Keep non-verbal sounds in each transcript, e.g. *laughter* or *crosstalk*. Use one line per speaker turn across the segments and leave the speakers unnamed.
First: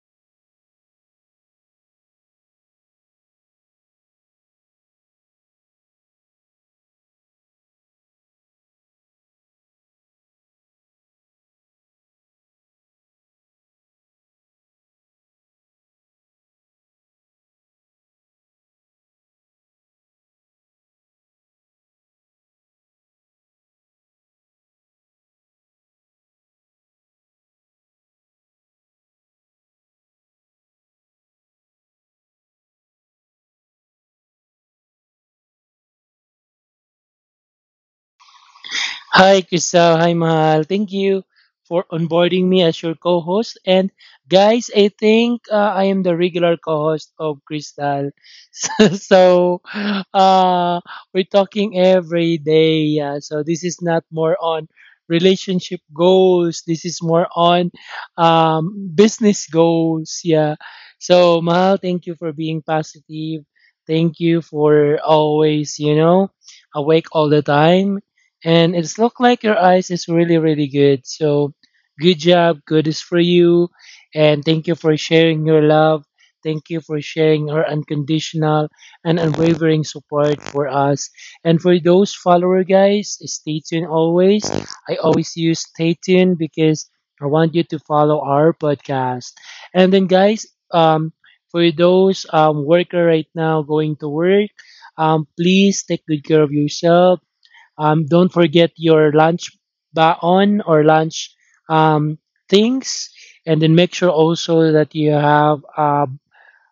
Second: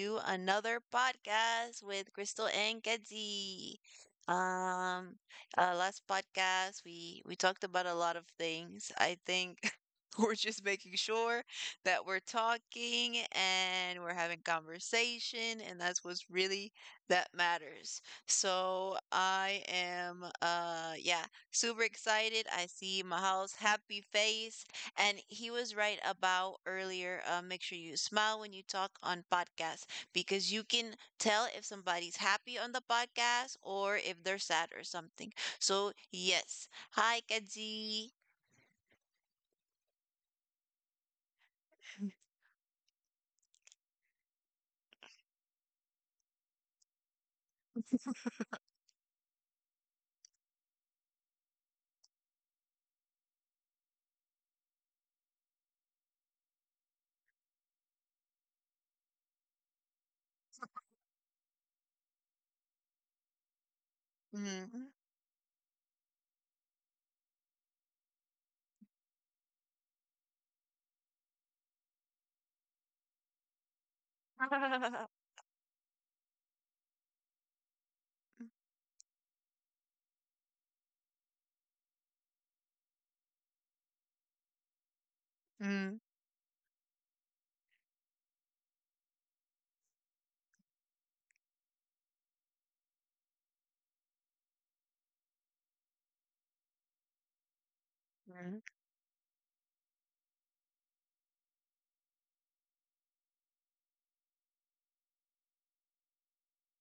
to another podcast with Crystal and Kenzie. Um, Last podcast we talked about a lot of things. I think *laughs* we're just making sure that we're talking and we're having conversation, and that's what's really that matters. So I am, yeah, super excited. I see Mahal's happy face. And he was right about earlier. Make sure you smile when you talk on podcasts because you can tell if somebody's happy on the podcast or if they're sad or something. So, yes. Hi, Kaji.
Hi, Crystal. Hi, Mahal. Thank you for onboarding me as your co-host. And guys, I think I am the regular co-host of Crystal. *laughs* So, uh, we're talking every day. Yeah. So this is not more on relationship goals. This is more on business goals. Yeah. So Mahal, thank you for being positive. Thank you
Mhm.
for always, you know, awake all the time, and it's look like your eyes is really really good, so good job, good is for you. And thank you for
*laughs*
sharing your love, thank you for sharing her unconditional and unwavering support for us. And for those follower guys, stay tuned always. I always use
Mhm.
stay tuned because I want you to follow our podcast. And then guys, um for those worker right now going to work, please take good care of yourself. Don't forget your lunch, baon or lunch, um, things, and then make sure also that you have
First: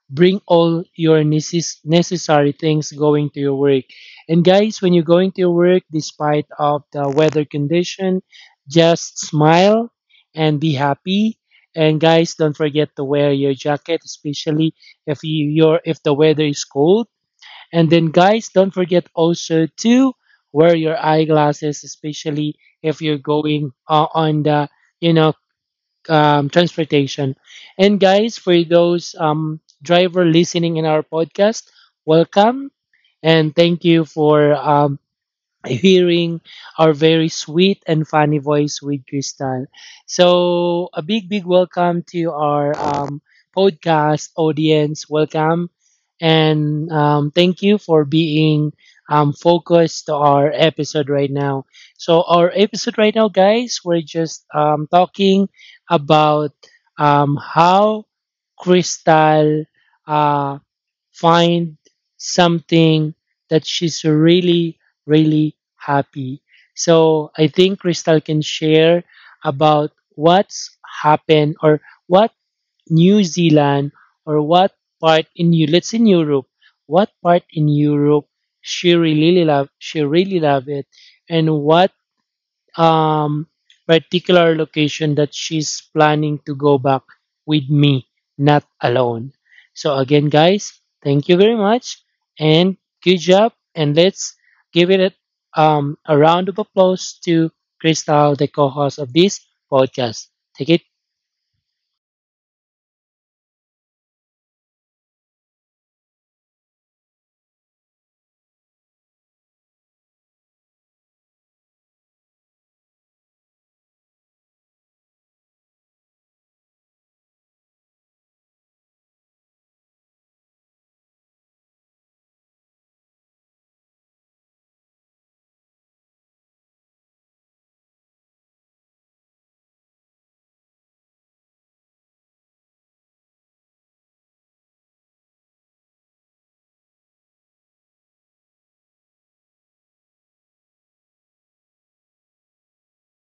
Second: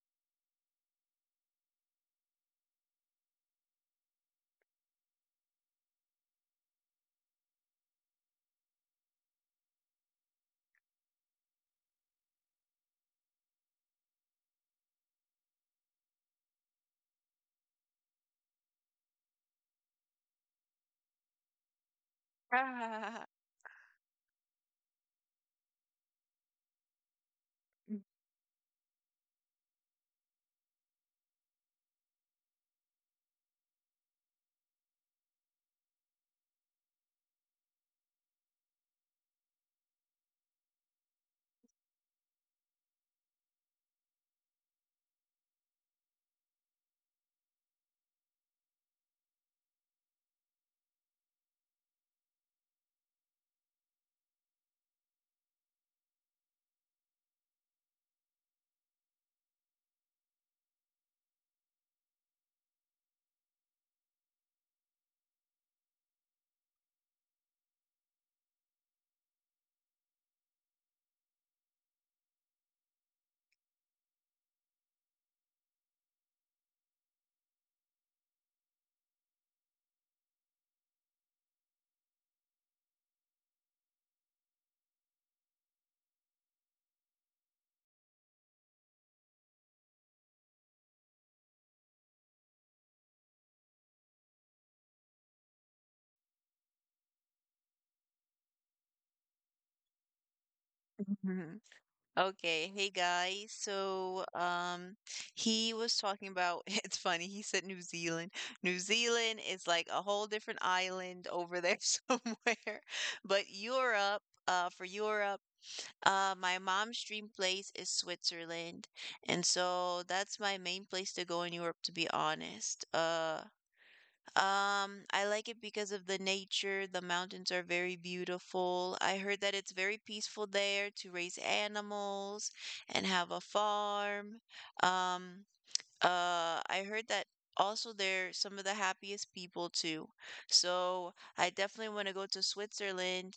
bring all your necessary things going to your work. And guys, when you're going to your work, despite of the weather condition, just smile and be happy. And guys, don't forget to wear your jacket, especially if your if the weather is cold. And then, guys, don't forget also to wear your eyeglasses, especially if you're
*laughs*
going on the, you know, transportation. And, guys, for those driver listening in our podcast, welcome, and thank you for hearing our very sweet and funny voice with Crystal. So, a big, big welcome to our podcast audience. Welcome. And thank you for being focused to our episode right now. So, our episode right now, guys, we're just talking about how Crystal find something that she's really, really happy. So I think Crystal can share about what's happened, or what New Zealand, or what part in you let's in Europe, what part in Europe she really love, she really love it, and what um, particular location that she's planning to go back with me, not alone. So, again, guys, thank you very much and good job. And let's give it a round of applause to Crystal, the co host of this podcast. Take it.
Mhm. Okay, hey guys. So, he was talking about *laughs* it's funny. He said New Zealand. New Zealand is like a whole different island over there *laughs* somewhere. But Europe, for Europe, my mom's dream place is Switzerland, and so that's my main place to go in Europe, to be honest. I like it because of the nature. The mountains are very beautiful. I heard that it's very peaceful there to raise animals and have a farm. Um, I heard that also they're some of the happiest people too. So I definitely want to go to Switzerland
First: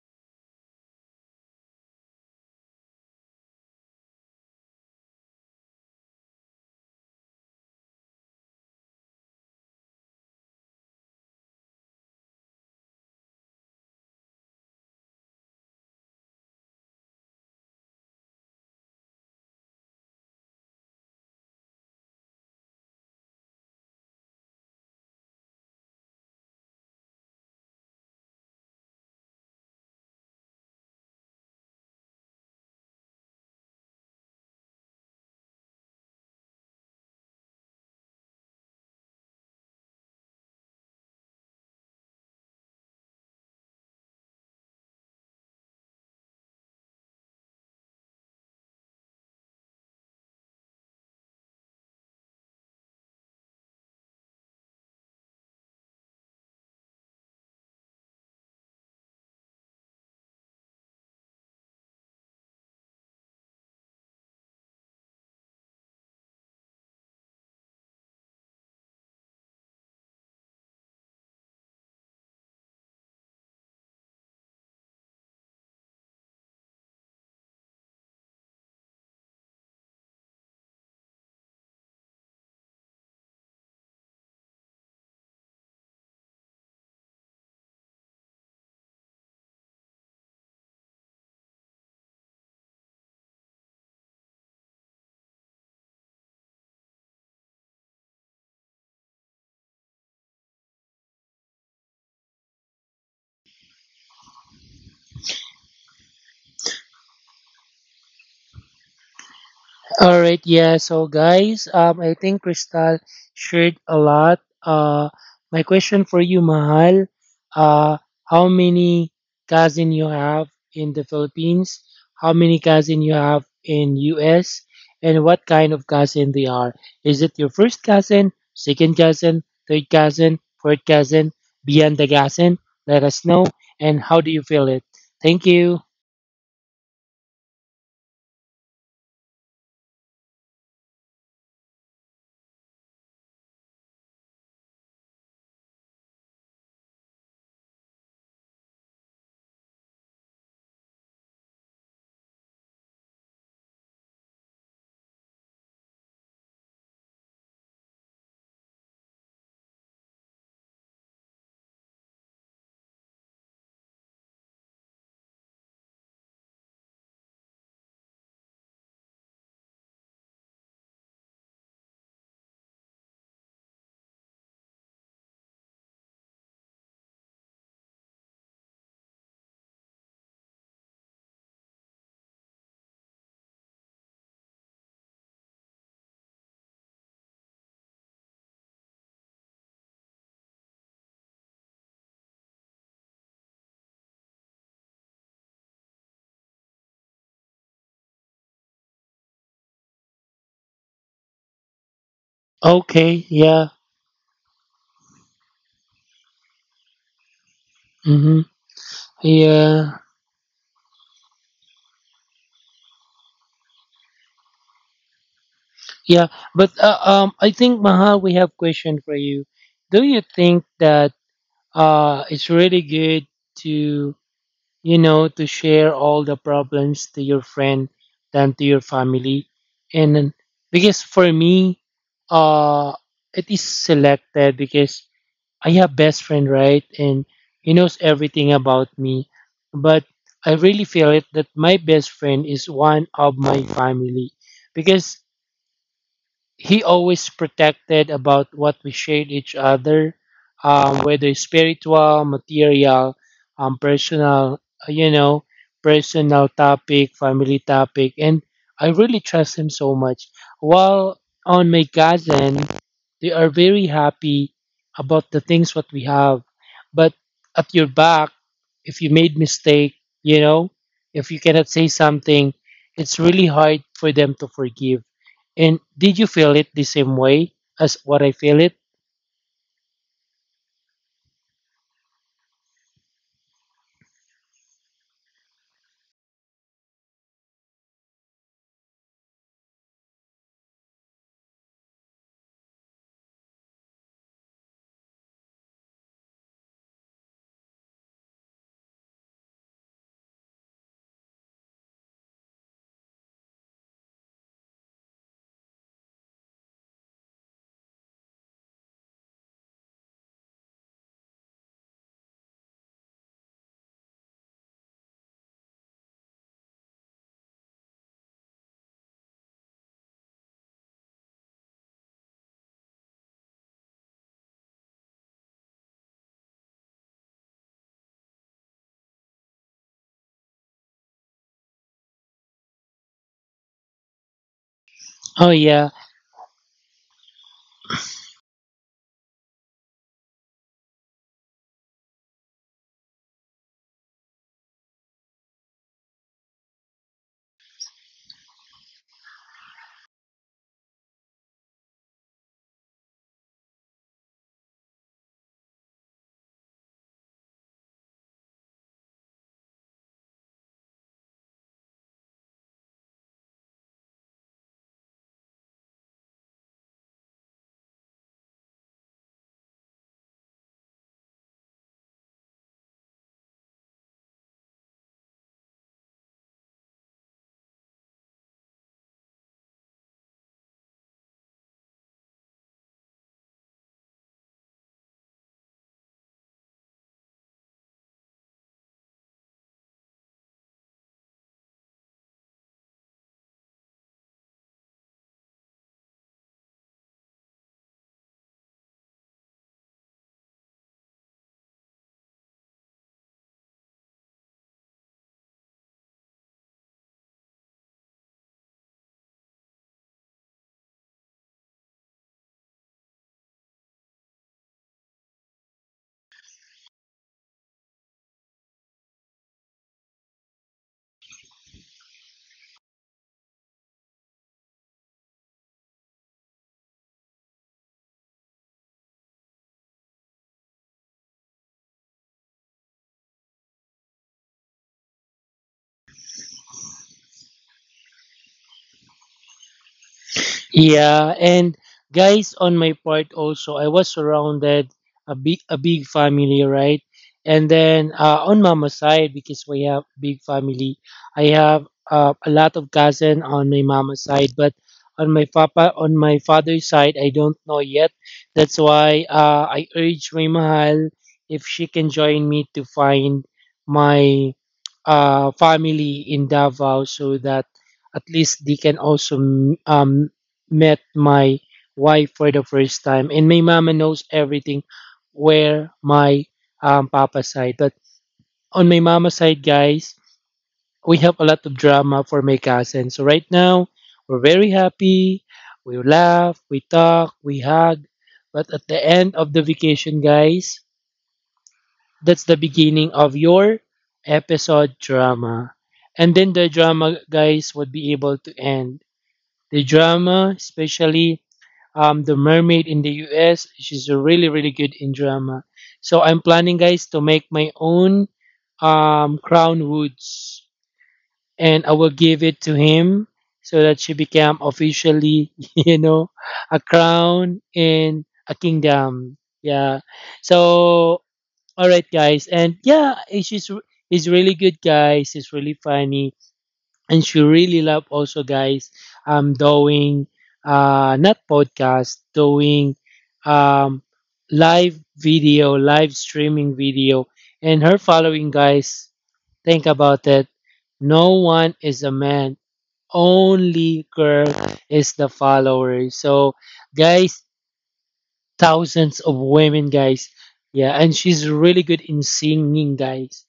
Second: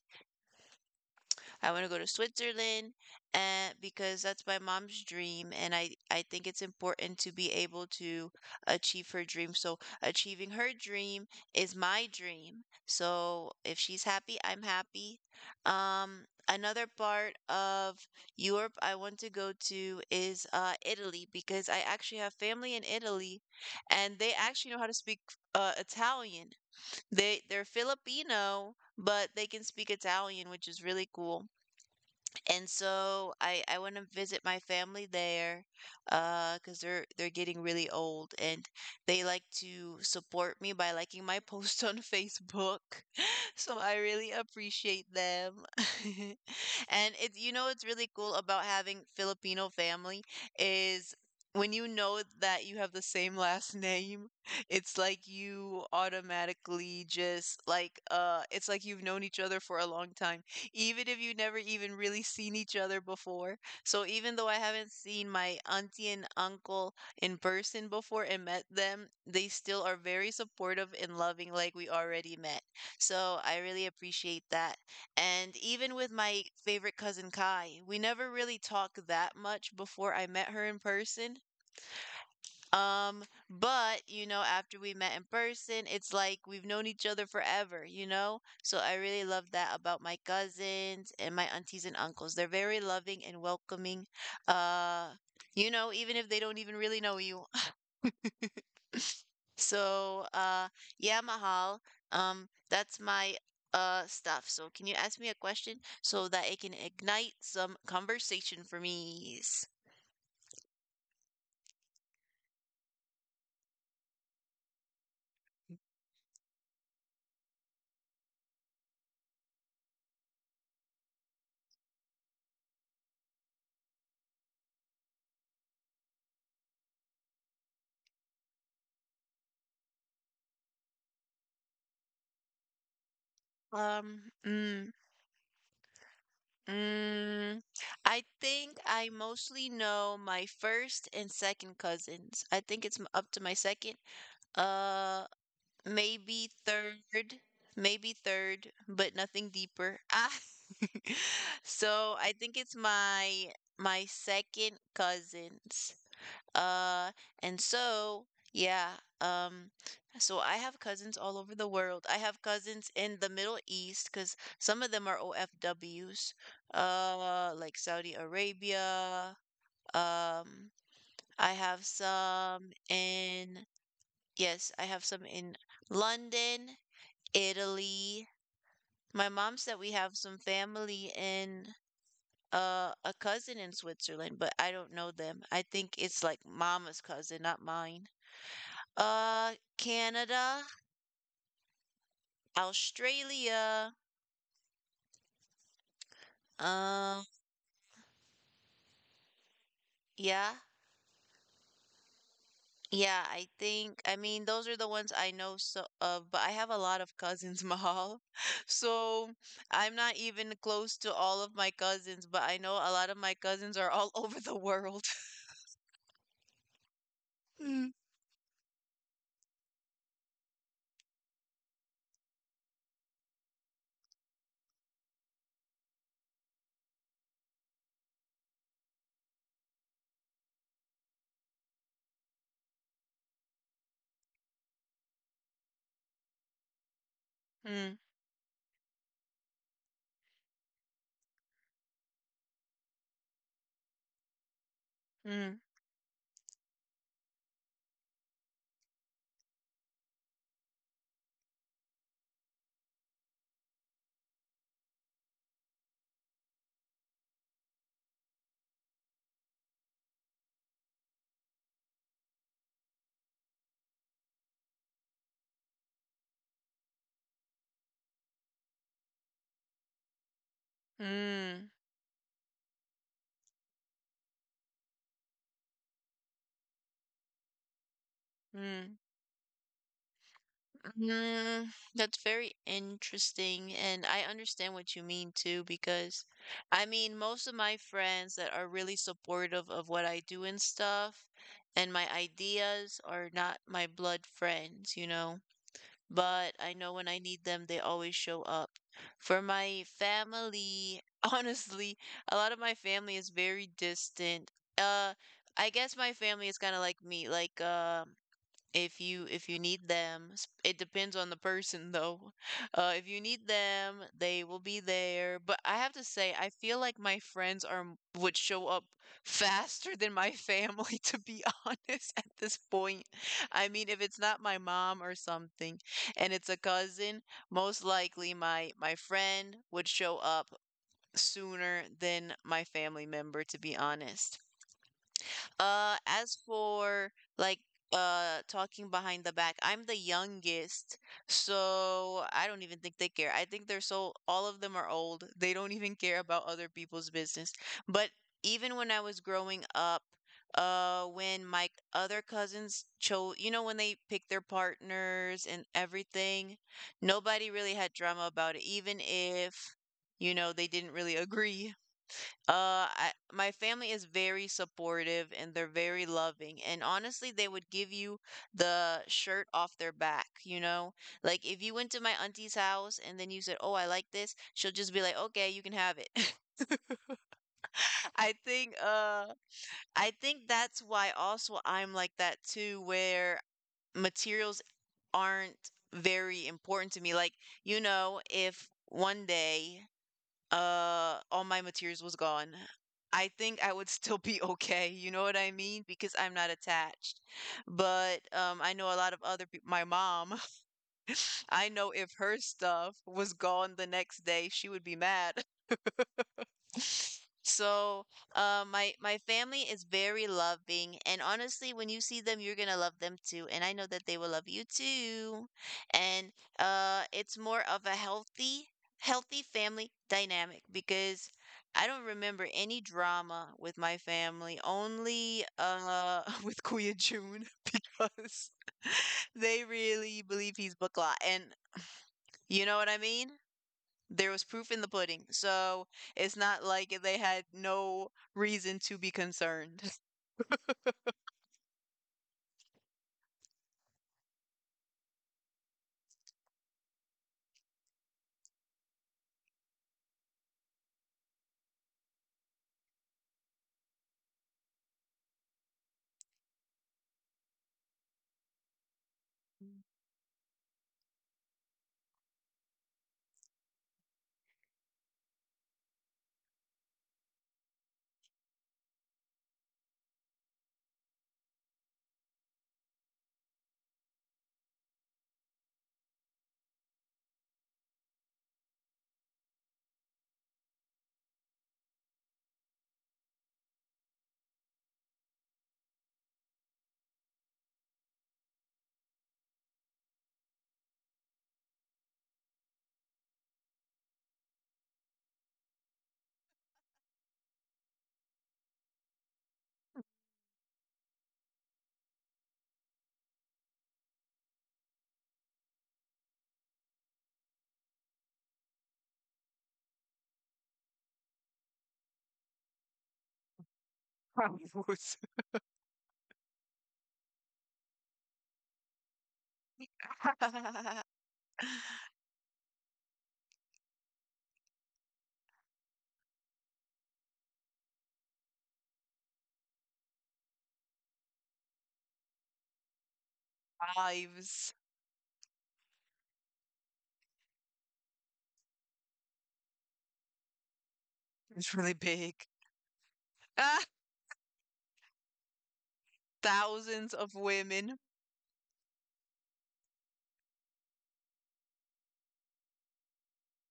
I want to go to Switzerland and because that's my mom's dream and I think it's important to be able to achieve her dream. So achieving her dream is my dream. So if she's happy, I'm happy. Another part of Europe I want to go to is Italy, because I actually have family in Italy and they actually know how to speak Italian. They're Filipino, but they can speak Italian, which is really cool. And so I want to visit my family there, 'cause they're getting really old and they like to support me by liking my *laughs* post on Facebook. *laughs* So I really appreciate them. *laughs* And it you know what's really cool about having Filipino family is when you know that you have the same last *laughs* name, it's like you automatically just it's like you've known each other for a long time, even if you never even really seen each other before. So even though I haven't seen my auntie and uncle in person before and met them, they still are very supportive and loving, like we already met. So I really appreciate that. And even with my favorite cousin Kai, we never really talked that much before I met her in person, um, but you know, after we met in person, it's like we've known each other forever, you know? So I really love that about my cousins and my aunties and uncles. They're very loving and welcoming. Uh, you know, even if they don't even really know you. *laughs* So, yeah, Mahal, that's my stuff. So can you ask me a question so that it can ignite some conversation for me?
All right, yeah. So, guys, I think Crystal shared a lot. My question for you, Mahal, uh, how many cousin you have in the Philippines? How many cousin you have in US? And what kind of cousin they are? Is it your first cousin, second cousin, third cousin, fourth cousin, beyond the cousin? Let us know. And how
Um,
do you feel it?
mm,
Thank you.
Mm, I think I mostly know my first and second cousins. I think up to my second, uh, maybe third, but nothing deeper. Ah. *laughs* So I think it's my second cousins. Uh, and so, yeah, um, so I have cousins all over the world. I have cousins in the Middle East because some of them are OFWs, like Saudi Arabia. Um, I have yes, I have some in London, Italy. My mom said we have some family in a cousin in Switzerland, but I don't know them. I think it's like mama's cousin, not mine. Canada, Australia. Um, yeah, yeah.
Okay,
I
yeah.
think. I mean, those are the ones I know so of. But I have a lot of cousins, *laughs* Mahal.
Mm-hmm.
So I'm
Yeah.
not even close to all of my cousins. But I know a lot of my cousins are all *laughs* over the world. *laughs*
Yeah, but I think
Mm.
Maha, we have question for you. Do you think that it's really good to, you know, to share all the problems to your friend than to your family? And then, because for me, uh, it is selected because I have best friend, right? And he
Mm.
knows everything about me, but I really feel it that my best friend is one of my family because
Mm.
he always protected about what we shared each other, whether it's spiritual, material, personal, you know, personal topic, family topic, and I really trust him so much. While on my cousin, they are very happy about the things what we have, but at your back, if you made mistake, you know, if you
Mm.
cannot say something, it's really hard for them to forgive. And did you feel it the same way as what I feel it?
Mm. Mm, that's very interesting, and I understand what you mean too, because I mean, most of my friends that are really supportive of what I do and stuff, and my ideas are not my blood friends, you know, but I know when I need them, they always show up. For my family, *laughs* honestly, a lot of my family is very distant. Uh, I guess my family is kind of like me, like, if you need them s- it depends on the person, though. *laughs* If you need them, they will be there, but I have to say I feel like my would show up *laughs* faster than my family *laughs* to be honest at this point. I mean, if it's not my mom or something, and it's a cousin, most likely my friend would show up sooner than my family member, to be honest.
Oh yeah.
As for like talking behind the back, I'm the youngest, so I don't even think they care. I think they're so all of them are old. They don't even care about other people's business. But even when I was growing up, when my other cousins chose, you know, when they picked their partners and everything, nobody really had drama about it, even if, you know, they didn't really *laughs* agree. My family is very supportive and they're very loving. And honestly, they would give you the shirt off their back, you know? Like if you went to my auntie's house and then you said, "Oh, I like this," she'll just be like, "Okay, you can have it." *laughs* I think uh I think that's why also I'm like that too, where materials aren't very important to me. Like, you know, if one day all my materials was gone, I think I would still be *laughs* okay, you know what I mean, because I'm not attached. But I know a lot of other people. My mom, *laughs* I know if her stuff was gone the next day she would be mad. So, my family is very loving, and honestly, when you see them, you're gonna love them too, and I know that they will love you too. And it's more of a healthy, healthy family dynamic because I don't remember any drama with my family, only *laughs* with Kuya June *laughs* because they really believe he's bakla, and you know what I mean? There was proof in the pudding, so it's not like they had no reason to be concerned.
Yeah, and guys, on my part also, I was surrounded a big family, right? And then on mama's side, because we have big family, I have a lot of cousin on my mama's side, but on my papa on my father's side, I don't know yet. That's why I urge my mahal if she can join me to find my family in Davao so that at least they can also um, met my wife for the first time, and my mama knows everything where my papa side. But on my mama side, guys, we have a lot of drama for my cousin. So right now, we're very happy. We laugh, we talk, we hug. But at the end of the vacation, guys, that's the beginning of your episode drama. And then the drama, guys, would be able to end the drama, especially the mermaid in the US. She's a really really good in drama. So I'm planning, guys, to make my own Crown Woods, and I will give it to him so that she become
*laughs*
officially, *laughs* you know, a crown in a kingdom. Yeah. So all right, guys, and yeah, she's he's really good, guys. He's really funny, and she really love also guys doing not podcast, doing um
Lives. *laughs*
live video, live streaming video. And her following guys, think about it, no
It's really
one is a
big.
man,
Ah,
only girl is the follower. So
thousands of
guys,
women.
thousands of women, guys. Yeah, and she's really good in singing, guys.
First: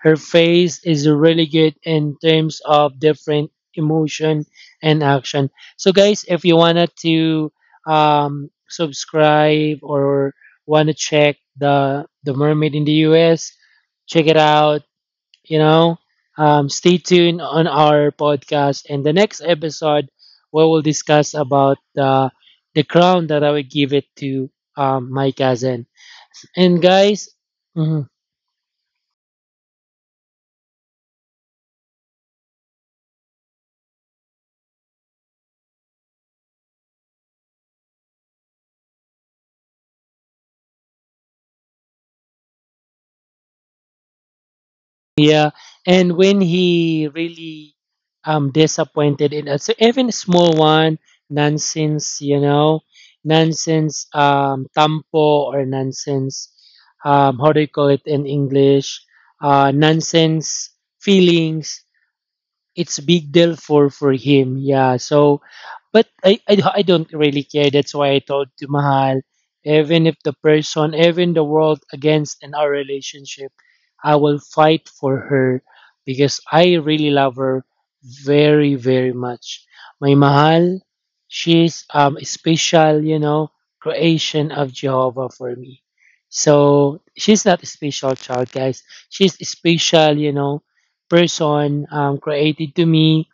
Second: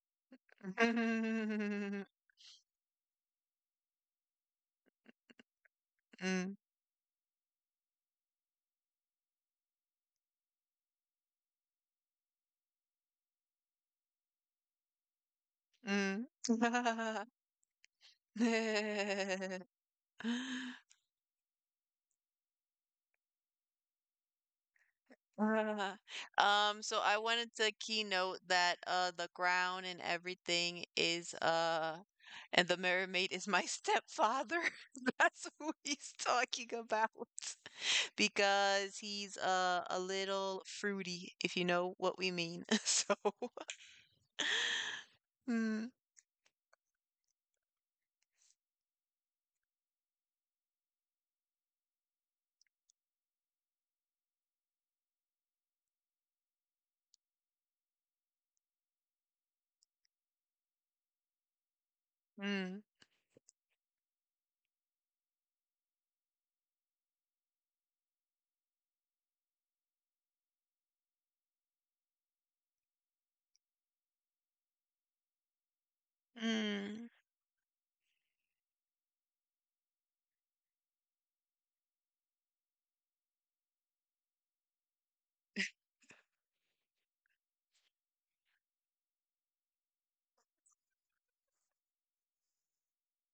Her face is really good in
*laughs*
terms of different emotion and action. So, guys, if
Mm.
you wanted to subscribe or wanna check the Mermaid in the U.S., check it out, you know,
Mm.
stay tuned on our podcast, and the next episode we
Mm.
will
*laughs* *laughs*
discuss about the crown that I would give it to my cousin.
Uh,
And
So I
guys,
wanted to
mhm,
keynote that the ground and everything is, and the mermaid is my stepfather. *laughs* That's who he's talking about *laughs* because he's a little fruity, if you know what we mean. *laughs* So
yeah,
mm,
and when he really disappointed in us, even a small one, nonsense, you know, nonsense tampo, or nonsense, how do you call it in English? Nonsense feelings,
mm,
it's a big deal for him. Yeah. So, but I don't really care. That's why I told to Mahal, even if the person, even the world against in our relationship, I will fight for her because I
mm,
really love her very very much. My Mahal, she's a special, you know, creation of Jehovah for me. So she's not a special child, guys. She's special, you know, person created to me,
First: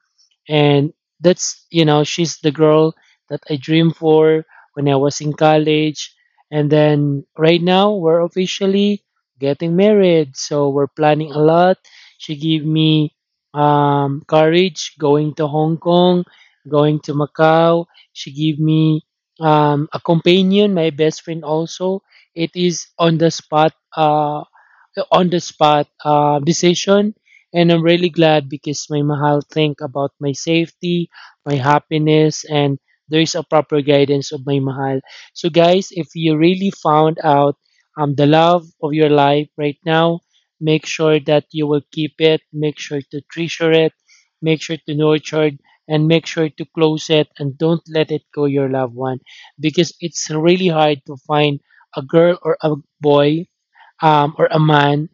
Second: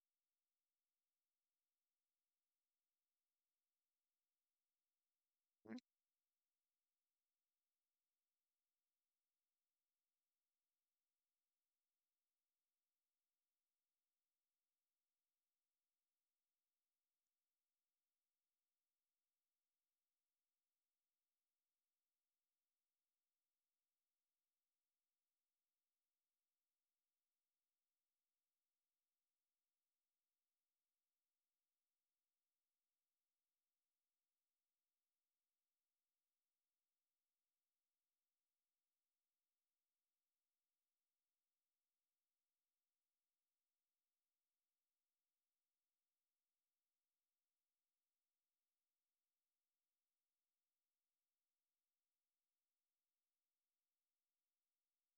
and that's, you know, she's the girl that I dreamed for when I was in college. And then right now we're officially getting married, so we're planning a lot. She gave me courage going to Hong Kong, going to Macau. She gave me a companion, my best friend also. It is on the spot, decision. And I'm really glad because my mahal think about my safety, my happiness, and there is a proper guidance of my mahal. So guys, if you really found out the love of your life right now, make sure that you will keep it, make sure to treasure it, make sure to nurture it, and make sure to close it and don't let it go your loved one, because it's really hard to find a girl or a boy, or a man,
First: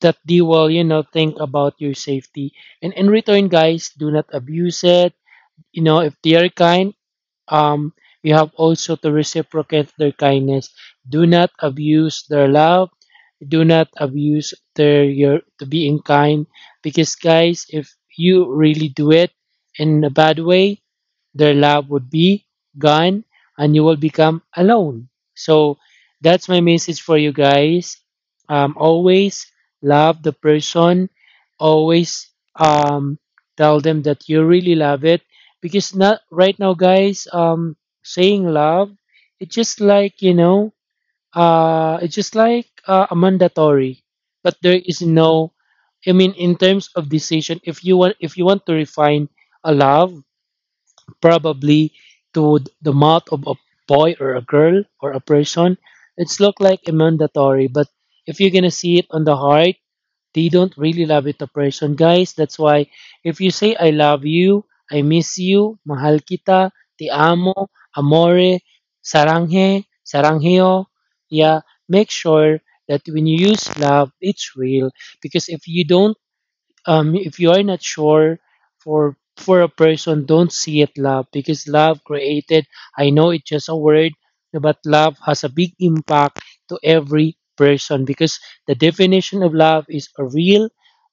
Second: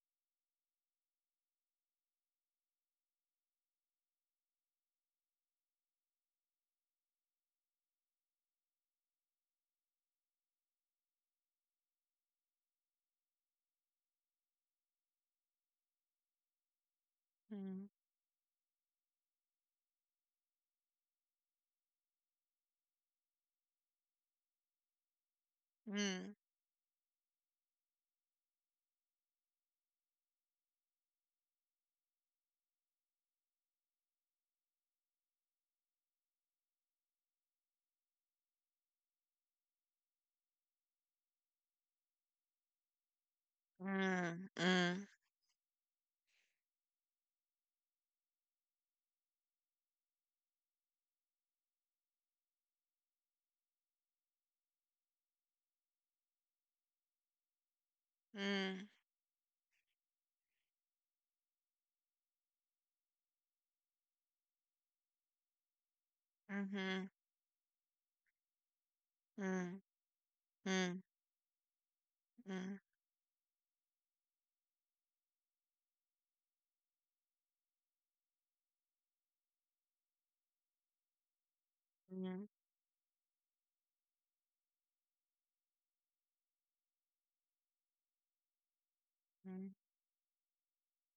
that they will, you know, think about your safety. And in return, guys, do not abuse it. You know, if they are kind, um, you have also to reciprocate their kindness. Do not abuse their love. Do not abuse their your to being kind. Because guys,
mm,
if you really do it in a bad way, their love would be gone and you will become alone. So
mm,
that's my message for you guys. Always love the person, always um, tell them that you really love it, because not right now guys, saying love, it's just like, you know, it's just like a mandatory,
mm,
but there
mm,
is no, I mean, in terms of decision, if you want to refine a love, probably to the mouth of a boy or a girl or a person. It's look like a mandatory, but if you're gonna
mm,
see it on the heart, they don't really love it a person, guys. That's why if you say I love you, I miss you, mahal kita,
mm-hmm,
te amo, amore,
mm,
saranghe, sarangheo,
mm,
yeah, make sure
mm,
that when you use love, it's real. Because if you don't, if you are not sure for a person, don't see it love because love
mm, mm,
created. I know it's just a word, but love has a big impact to every person, because the definition of
mm,
love is a real.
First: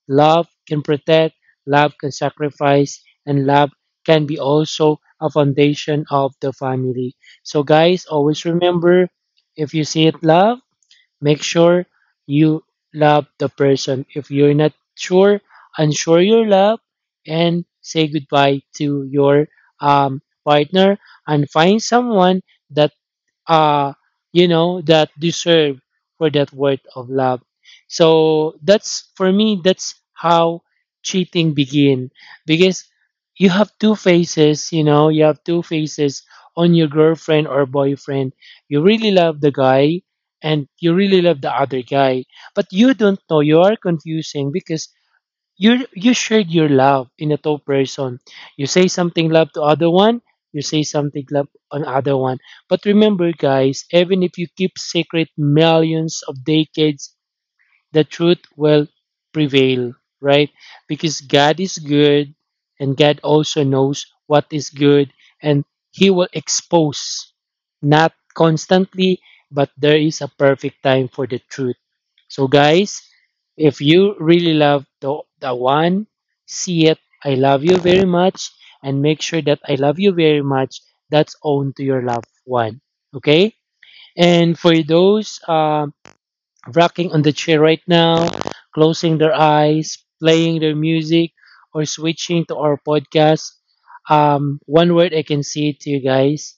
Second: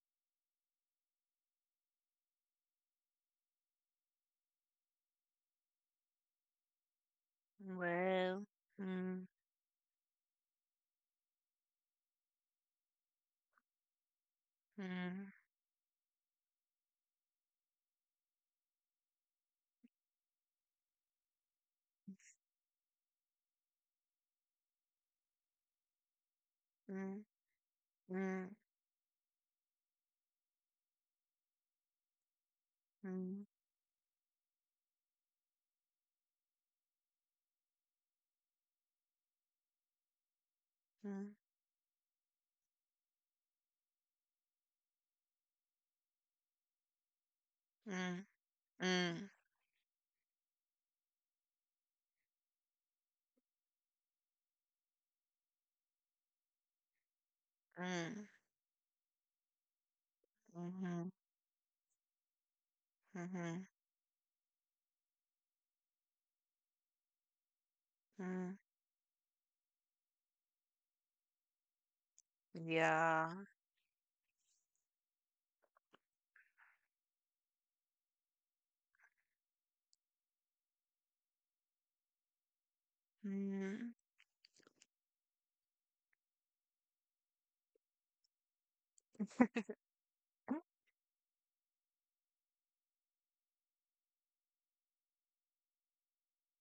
Love can protect, love can sacrifice, and love can be also a foundation of the family. So guys,
well,
always remember,
mm,
if you see it love, make sure you love the person. If you're not
mm.
sure, unsure your love and say goodbye to your partner and find someone that uh you know that deserve for that word of
Mm,
love.
mm,
So that's for me, that's how cheating begin, because
mm,
you have two faces, you know, you have two faces on your girlfriend or boyfriend. You really love the guy and you really
mm,
love the other guy, but you don't know, you are confusing, because you shared your love in a two person.
mm,
You say
mm,
something love to other one, you say something love on other one. But remember guys, even if you keep secret millions of decades, the
mm,
truth will prevail, right?
mhm,
Because God is good and God also
mhm,
knows what is good, and He will expose, not
mm.
constantly, but there is a perfect time for the truth. So, guys,
Yeah.
if you really love the one, see it. I love you very much and make sure that I love you very much. That's own to your loved one. Okay?
Mm,
And for those rocking on the chair right now, closing their eyes, playing their music, or switching to our podcast, one word I can say to you guys:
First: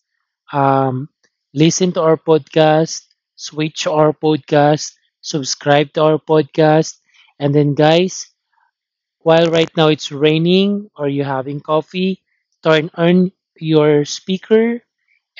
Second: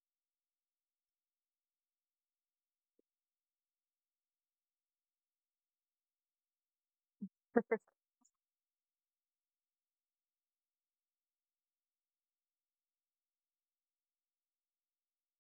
um, listen to our podcast, switch to our podcast, subscribe to our podcast. And then, guys, while right now it's raining or you're having coffee, turn on your speaker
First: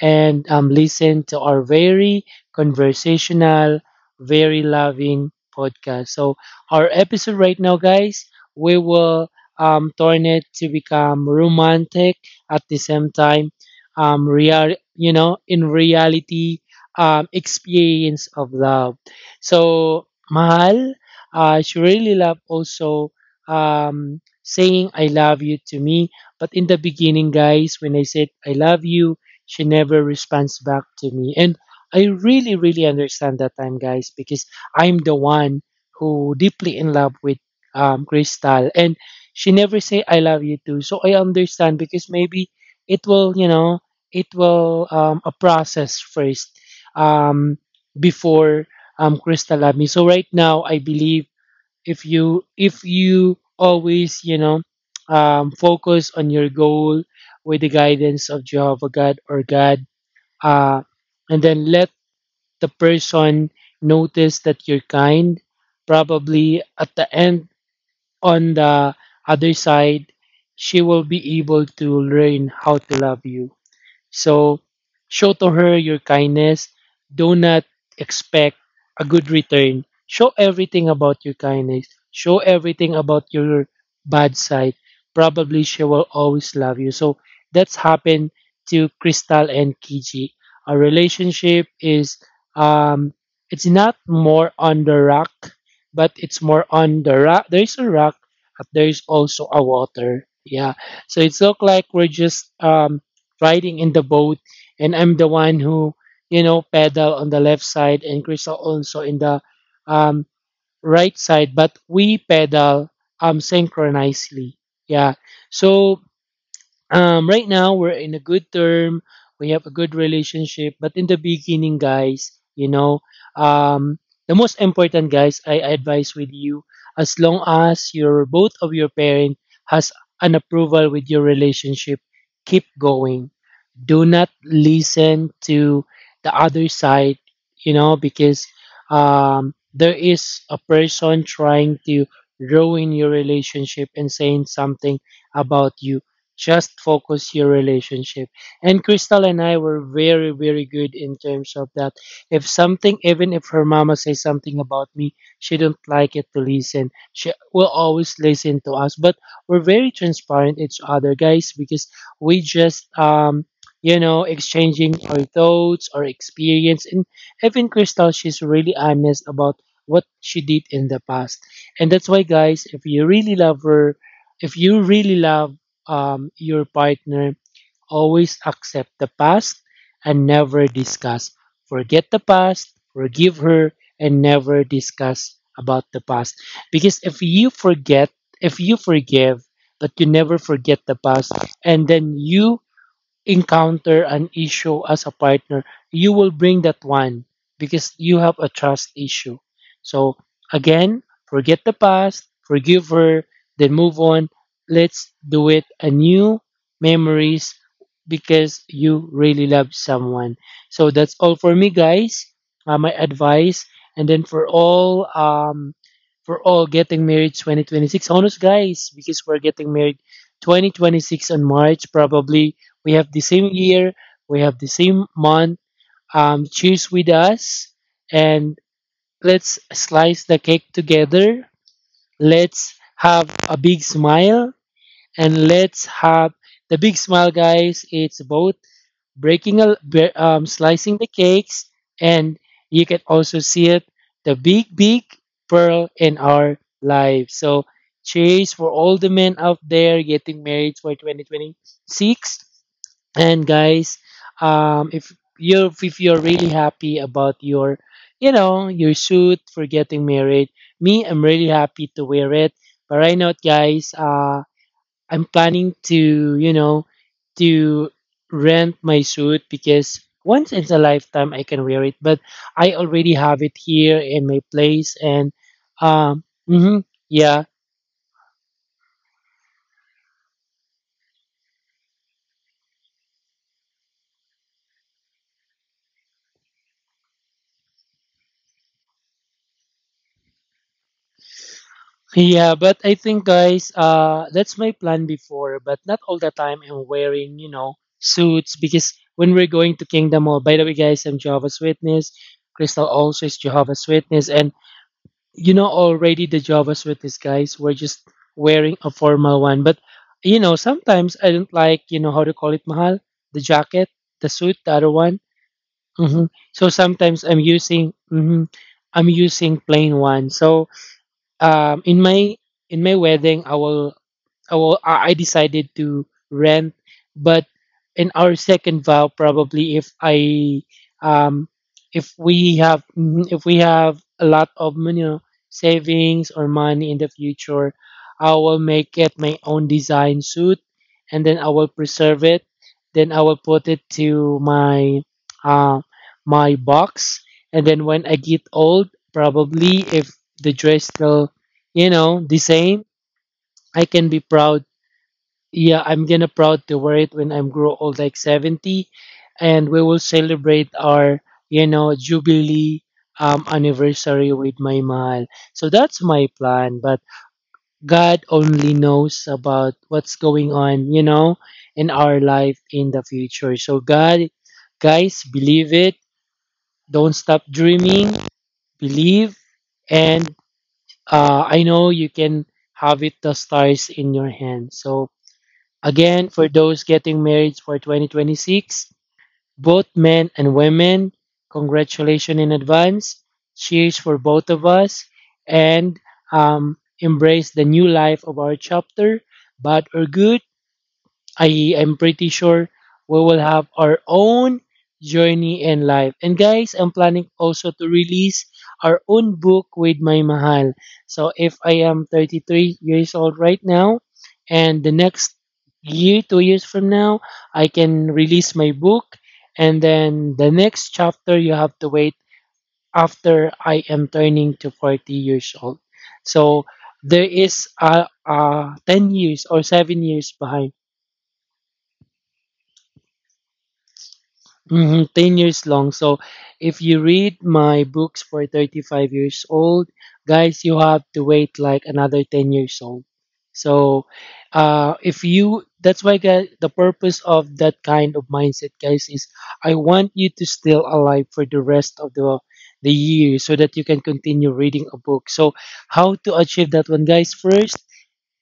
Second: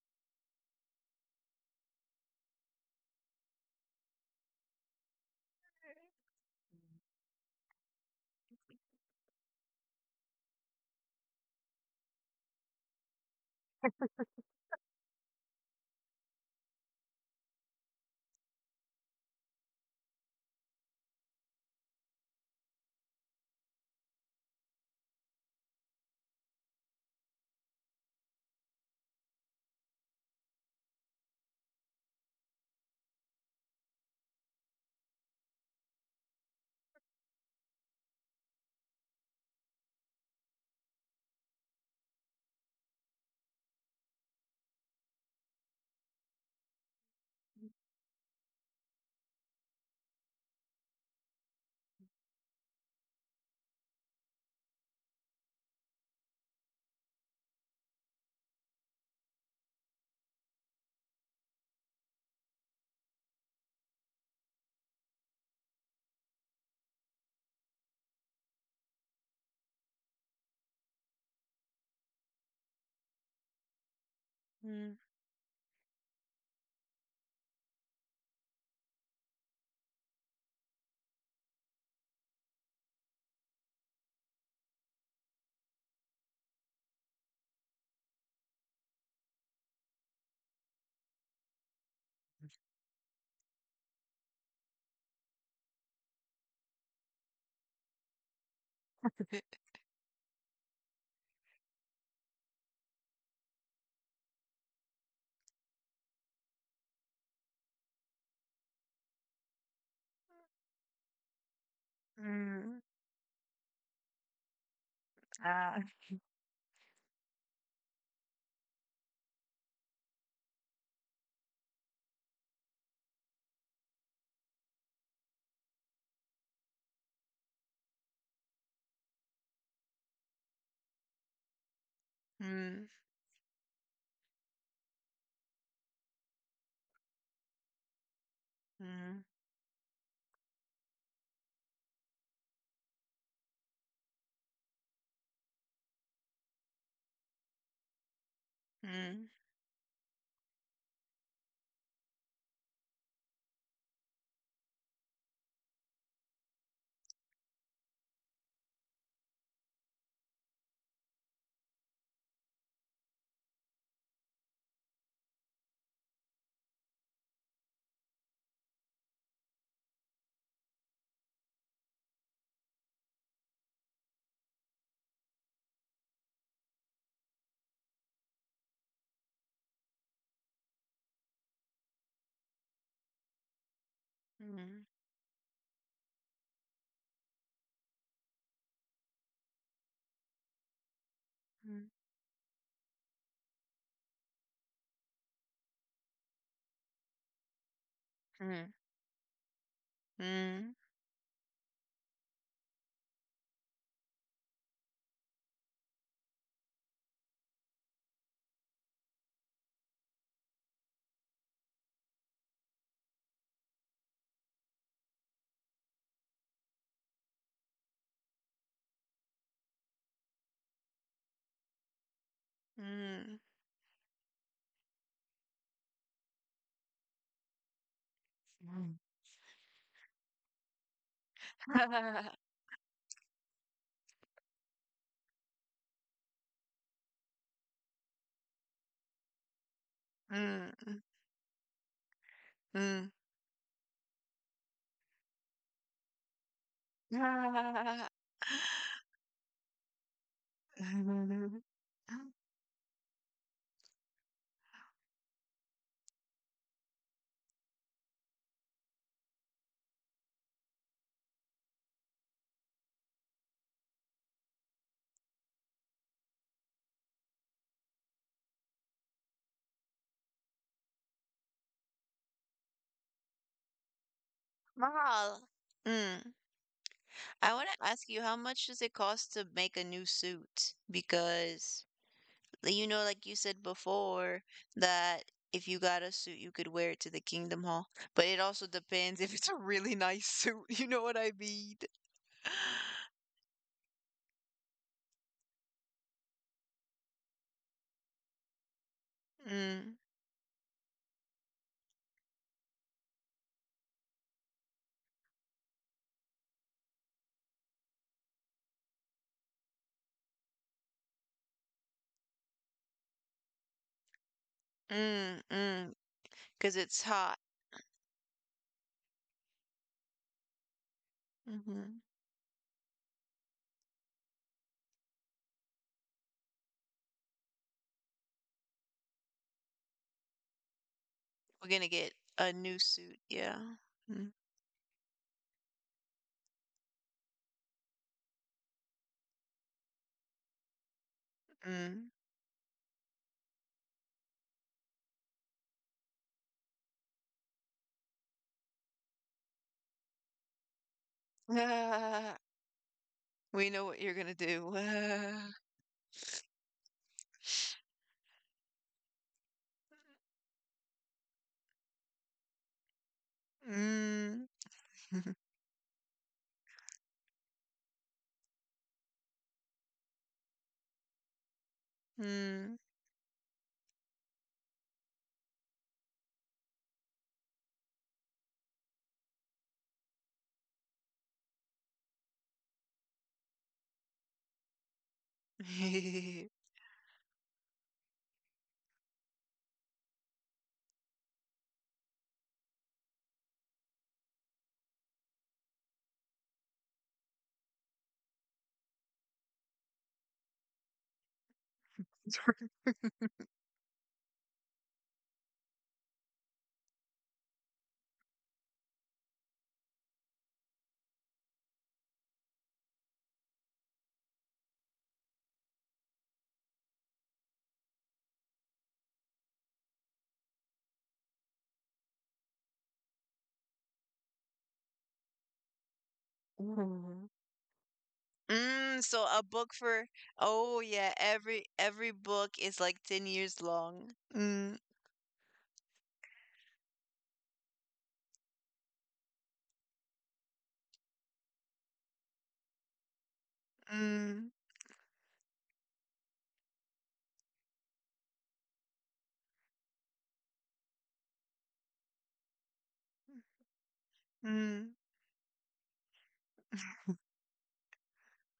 and listen to our very conversational, very loving podcast. So, our episode right now, guys, we will turn it to become romantic at the same time, real, you know, in reality, experience of love. So, Mahal, she really love also saying I love you to me. But in the beginning, guys, when I said I love you, she never responds back to me, and I really understand that time guys, because I'm the one who deeply in love with Crystal, and she never say I love you too. So I understand, because maybe it will, you know, it will a process first, um, before Crystal love me. So right now I believe, if you always, you know, focus on your goal with the guidance of Jehovah God or God, uh, and then let the person notice that you're kind. Probably at the end, on the other side, she will be able to learn how to love you. So
mm,
show to her your kindness. Do not expect a good return. Show everything about your kindness. Show everything about your bad side. Probably she will always love you. So that's happened to Crystal and Kiji. Our relationship is um it's not more on the rock, but it's more on the rock. There is a rock, but there is also
*laughs*
a water. Yeah. So it's look like we're just riding in the boat, and I'm the one who, you know, pedal on the left side, and Crystal also in the um, right side. But we
mm,
pedal synchronously. Yeah.
ah,
So right now we're in a good term. We have a good relationship. But in the beginning, guys, you know, um, the most important, guys, I advise with you, as long as your both of your parent has an approval with your relationship, keep
mm,
going, do not listen to the other side, you know, because
mm,
there is a person trying to ruin your relationship and saying something about you. Just focus your relationship, and Crystal
mm,
and I were very very good in terms of that. If something, even if her mama says something about me, she don't like it to listen, she will always listen to us. But we're very transparent each other, guys, because we just you know, exchanging our thoughts, our experience, and even Crystal, she's really honest about what she did in the past. And that's why, guys, if you really love her, if you really love your partner, always accept the past and never discuss. Forget the past, forgive her, and never
mm,
discuss about the past. Because if you forget, if you forgive, but you never forget the past,
mm,
and then you encounter an issue as a partner, you will bring that one, because you have a
mm,
trust issue. So
mm, mm,
again, forget the past, forgive her, then move on. Let's do it anew memories, because you really love someone. So that's all for me, guys. My advice, and then for all getting married 2026, honest guys, because we're getting married 2026 on March probably. We have the
mm.
same year, we have the same month. Cheers with us, and let's slice the cake together.
*laughs*
Let's have a big smile, and let's have the big smile, guys. It's both breaking,
Mm,
slicing the cakes, and you can
mm.
also see it the big, big pearl in our life. So,
*laughs*
cheers for all the men out there getting married for 2026, and guys, if you're really happy about your, you know, your suit for getting married. Me, I'm really happy to wear it. But right now, guys, I'm planning to, you know, to rent my suit, because once in a lifetime I can wear it. But I already have it here in my place,
Mahal.
and
Mm.
um mhm, yeah.
I want to ask you, how much does it cost to make a new suit? Because, like, you know, like you said before, that if you got a suit, you could wear it to the Kingdom Hall. But it also depends *laughs* if it's a really nice suit. *laughs* You know what I mean? *sighs*
Yeah, but I think guys, that's my plan before, but not all the time I'm wearing, you know, suits, because when we're going
Mm,
to Kingdom Hall, by the way guys, I'm Jehovah's Witness. Crystal also is Jehovah's Witness, and you know already the Jehovah's Witness guys were just wearing a formal one. But you know, sometimes I don't like, you know, how to call it mahal, the jacket, the suit, the other one.
mm, mm. Because
So
it's
sometimes
hot.
I'm using I'm using plain one. So um,
Hmm.
in my in my wedding, I will. Oh, well, I decided to rent, but in our second vow, probably if I um
We're gonna get
if
a
we
new
have
suit.
mhm, if
Yeah.
we have
Mm,
a lot of money, you know, savings or money in the future, I will make it my own design suit, and then I will
mm.
preserve it. Then I will put it to my uh, my box, and then when I get old, probably if the dress still,
*laughs*
you know,
Ah,
the same,
we know
I
what you're
can
gonna
be
do.
proud.
Ah,
Yeah, I'm gonna proud to wear it when I'm grow old, like 70, and we will celebrate our, you know, jubilee anniversary
mm,
with my
*laughs*
mahal. So that's my plan, but God only knows about what's going on, you know, in our life
mm.
in the future. So God, guys, believe it. Don't stop dreaming. Believe, and I know you can have it, the stars in your hand. So again, for
*laughs*
those getting married for 2026, both men and women, congratulations in advance. Cheers for both of us, and embrace the new life of our chapter, bad or good. I am pretty sure we will have our own journey in life. And guys, I'm planning also to release our own book with my mahal. So if I am 33 years old right now, and the next year, 2 years from now, I can release my book. And then the next chapter, you have to wait after I am turning to 40 years old. So
Mm.
there is a
Mm, so
10
a
years
book
or
for,
7 years
oh
behind.
yeah, every book is like 10 years long. Mm,
10 years long. So if you read my books for 35 years old, guys, you have to wait like another 10 years old. So if you, that's why guys, the purpose of that kind of mindset, guys, is I want you to still alive for the rest of the year, so that you can continue
mm,
reading a book. So how to achieve that one, guys? First,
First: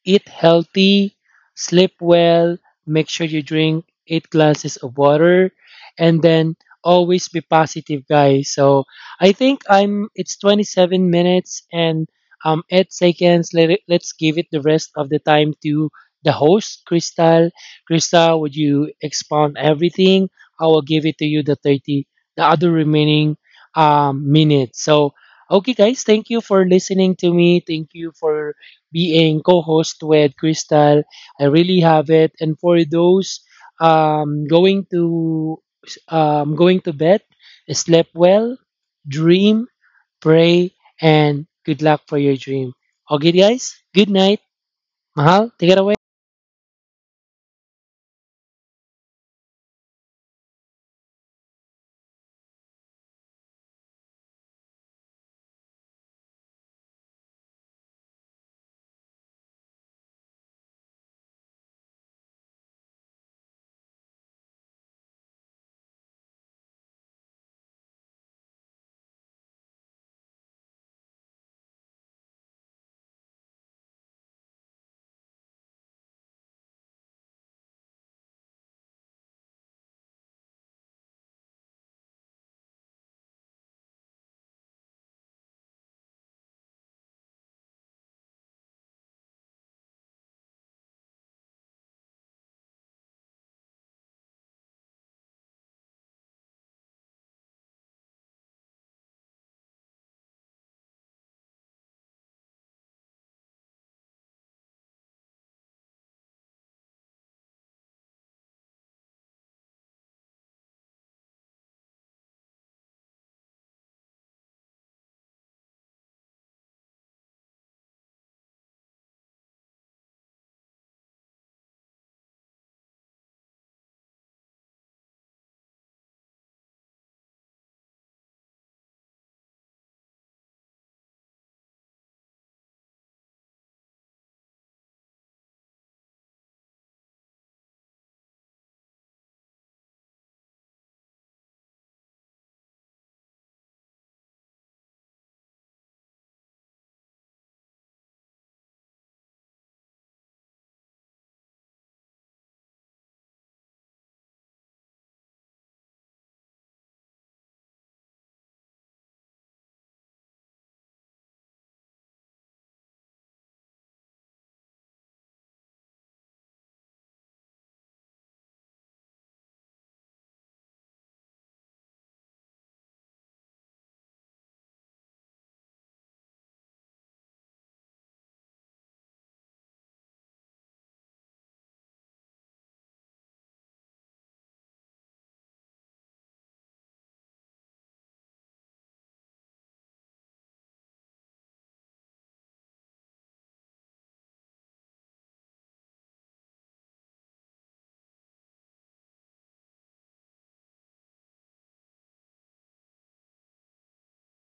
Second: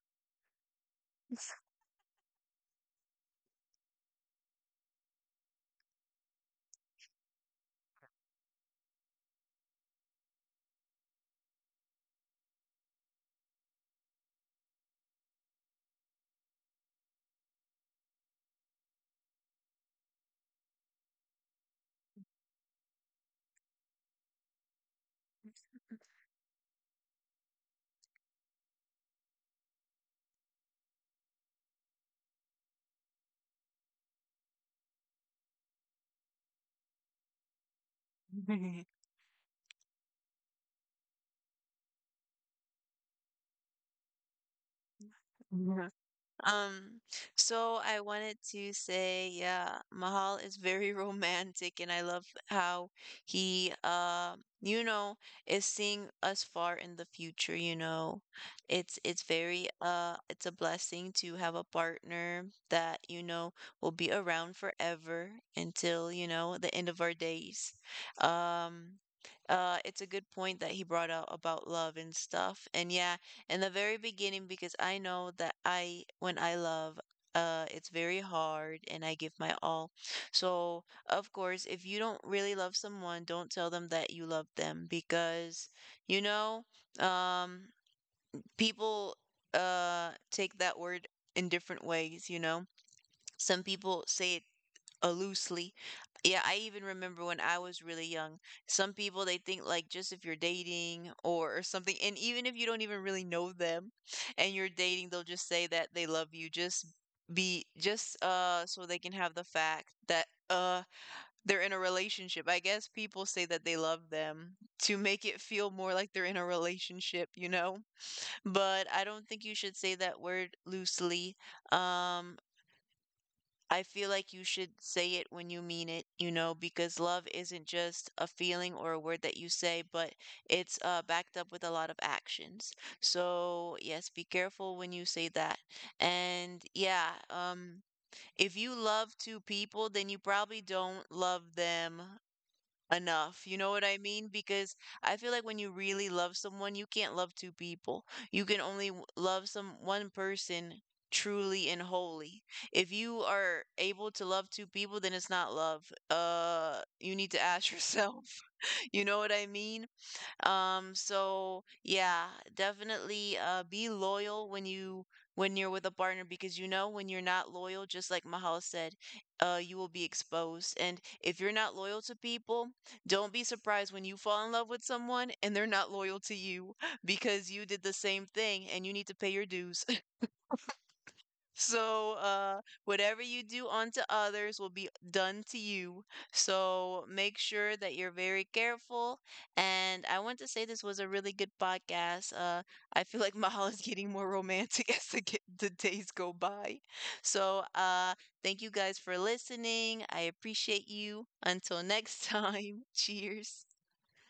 eat healthy, sleep well, make sure you drink 8 glasses of water, and then always be positive, guys. So I think I'm. It's 27 minutes and 8 seconds. Let's give it the rest of the time to the host, Crystal. Crystal, would you expound everything? I will give it to you the 30, the other remaining minutes. So. Okay, guys, thank you for listening to me. Thank you for being co-host with Crystal. I really have it. And for those going to going to bed, sleep well,
mm.
dream, pray, and good luck for your dream. Okay, guys. Good night. Mahal, take it away.
*laughs* Um, so I wanted to say, yeah, Mahal is very *laughs* romantic, and I love how he, you know, is seeing us far in the future, you know. It's very, it's a blessing to have a partner that, you know, will be around forever until, you know, the end of our days. Um, it's a good point that he brought out about love and stuff. And yeah, in the very beginning, because I know that I when I love, it's very hard and I give my all. So, of course, if you don't really love someone, don't tell them that you love them, because you know, um people take that word in different ways, you know. Some people say it, loosely. Yeah, I even remember when I was really young, some people they think like, just if you're dating or, something, and even if you don't even really know them and you're dating, they'll just say that they love you just be just so they can have the fact that they're in a relationship. I guess people say that they love them to make it feel more like they're in a relationship, you know? But I don't think you should say that word loosely. Um I feel like you should say it when you mean it, you know, because love isn't just a feeling or a word that you say, but it's, backed up with a lot of actions. So, yes, be careful when you say that. And yeah, if you love two people, then you probably don't love them enough. You know what I mean? Because I feel like when you really love someone, you can't love two people. You can only love some one person truly and wholly. If you are able to love two people, then it's not love. You need to ask yourself. *laughs* You know what I mean? So yeah, definitely be loyal when you when you're with a partner, because you know when you're not loyal, just like Mahal said, you will be exposed. And if you're not loyal to people, don't be surprised when you fall in love with someone and they're not loyal to you *laughs* because you did the same thing and you need to pay your dues. So, whatever you do unto others will be done to you. So, make sure that you're very careful. And I want to say this was a really good podcast. I feel like Mahal is getting more romantic *laughs* as the days go by. So, thank you guys for listening. I appreciate you. Until next time, *laughs* cheers.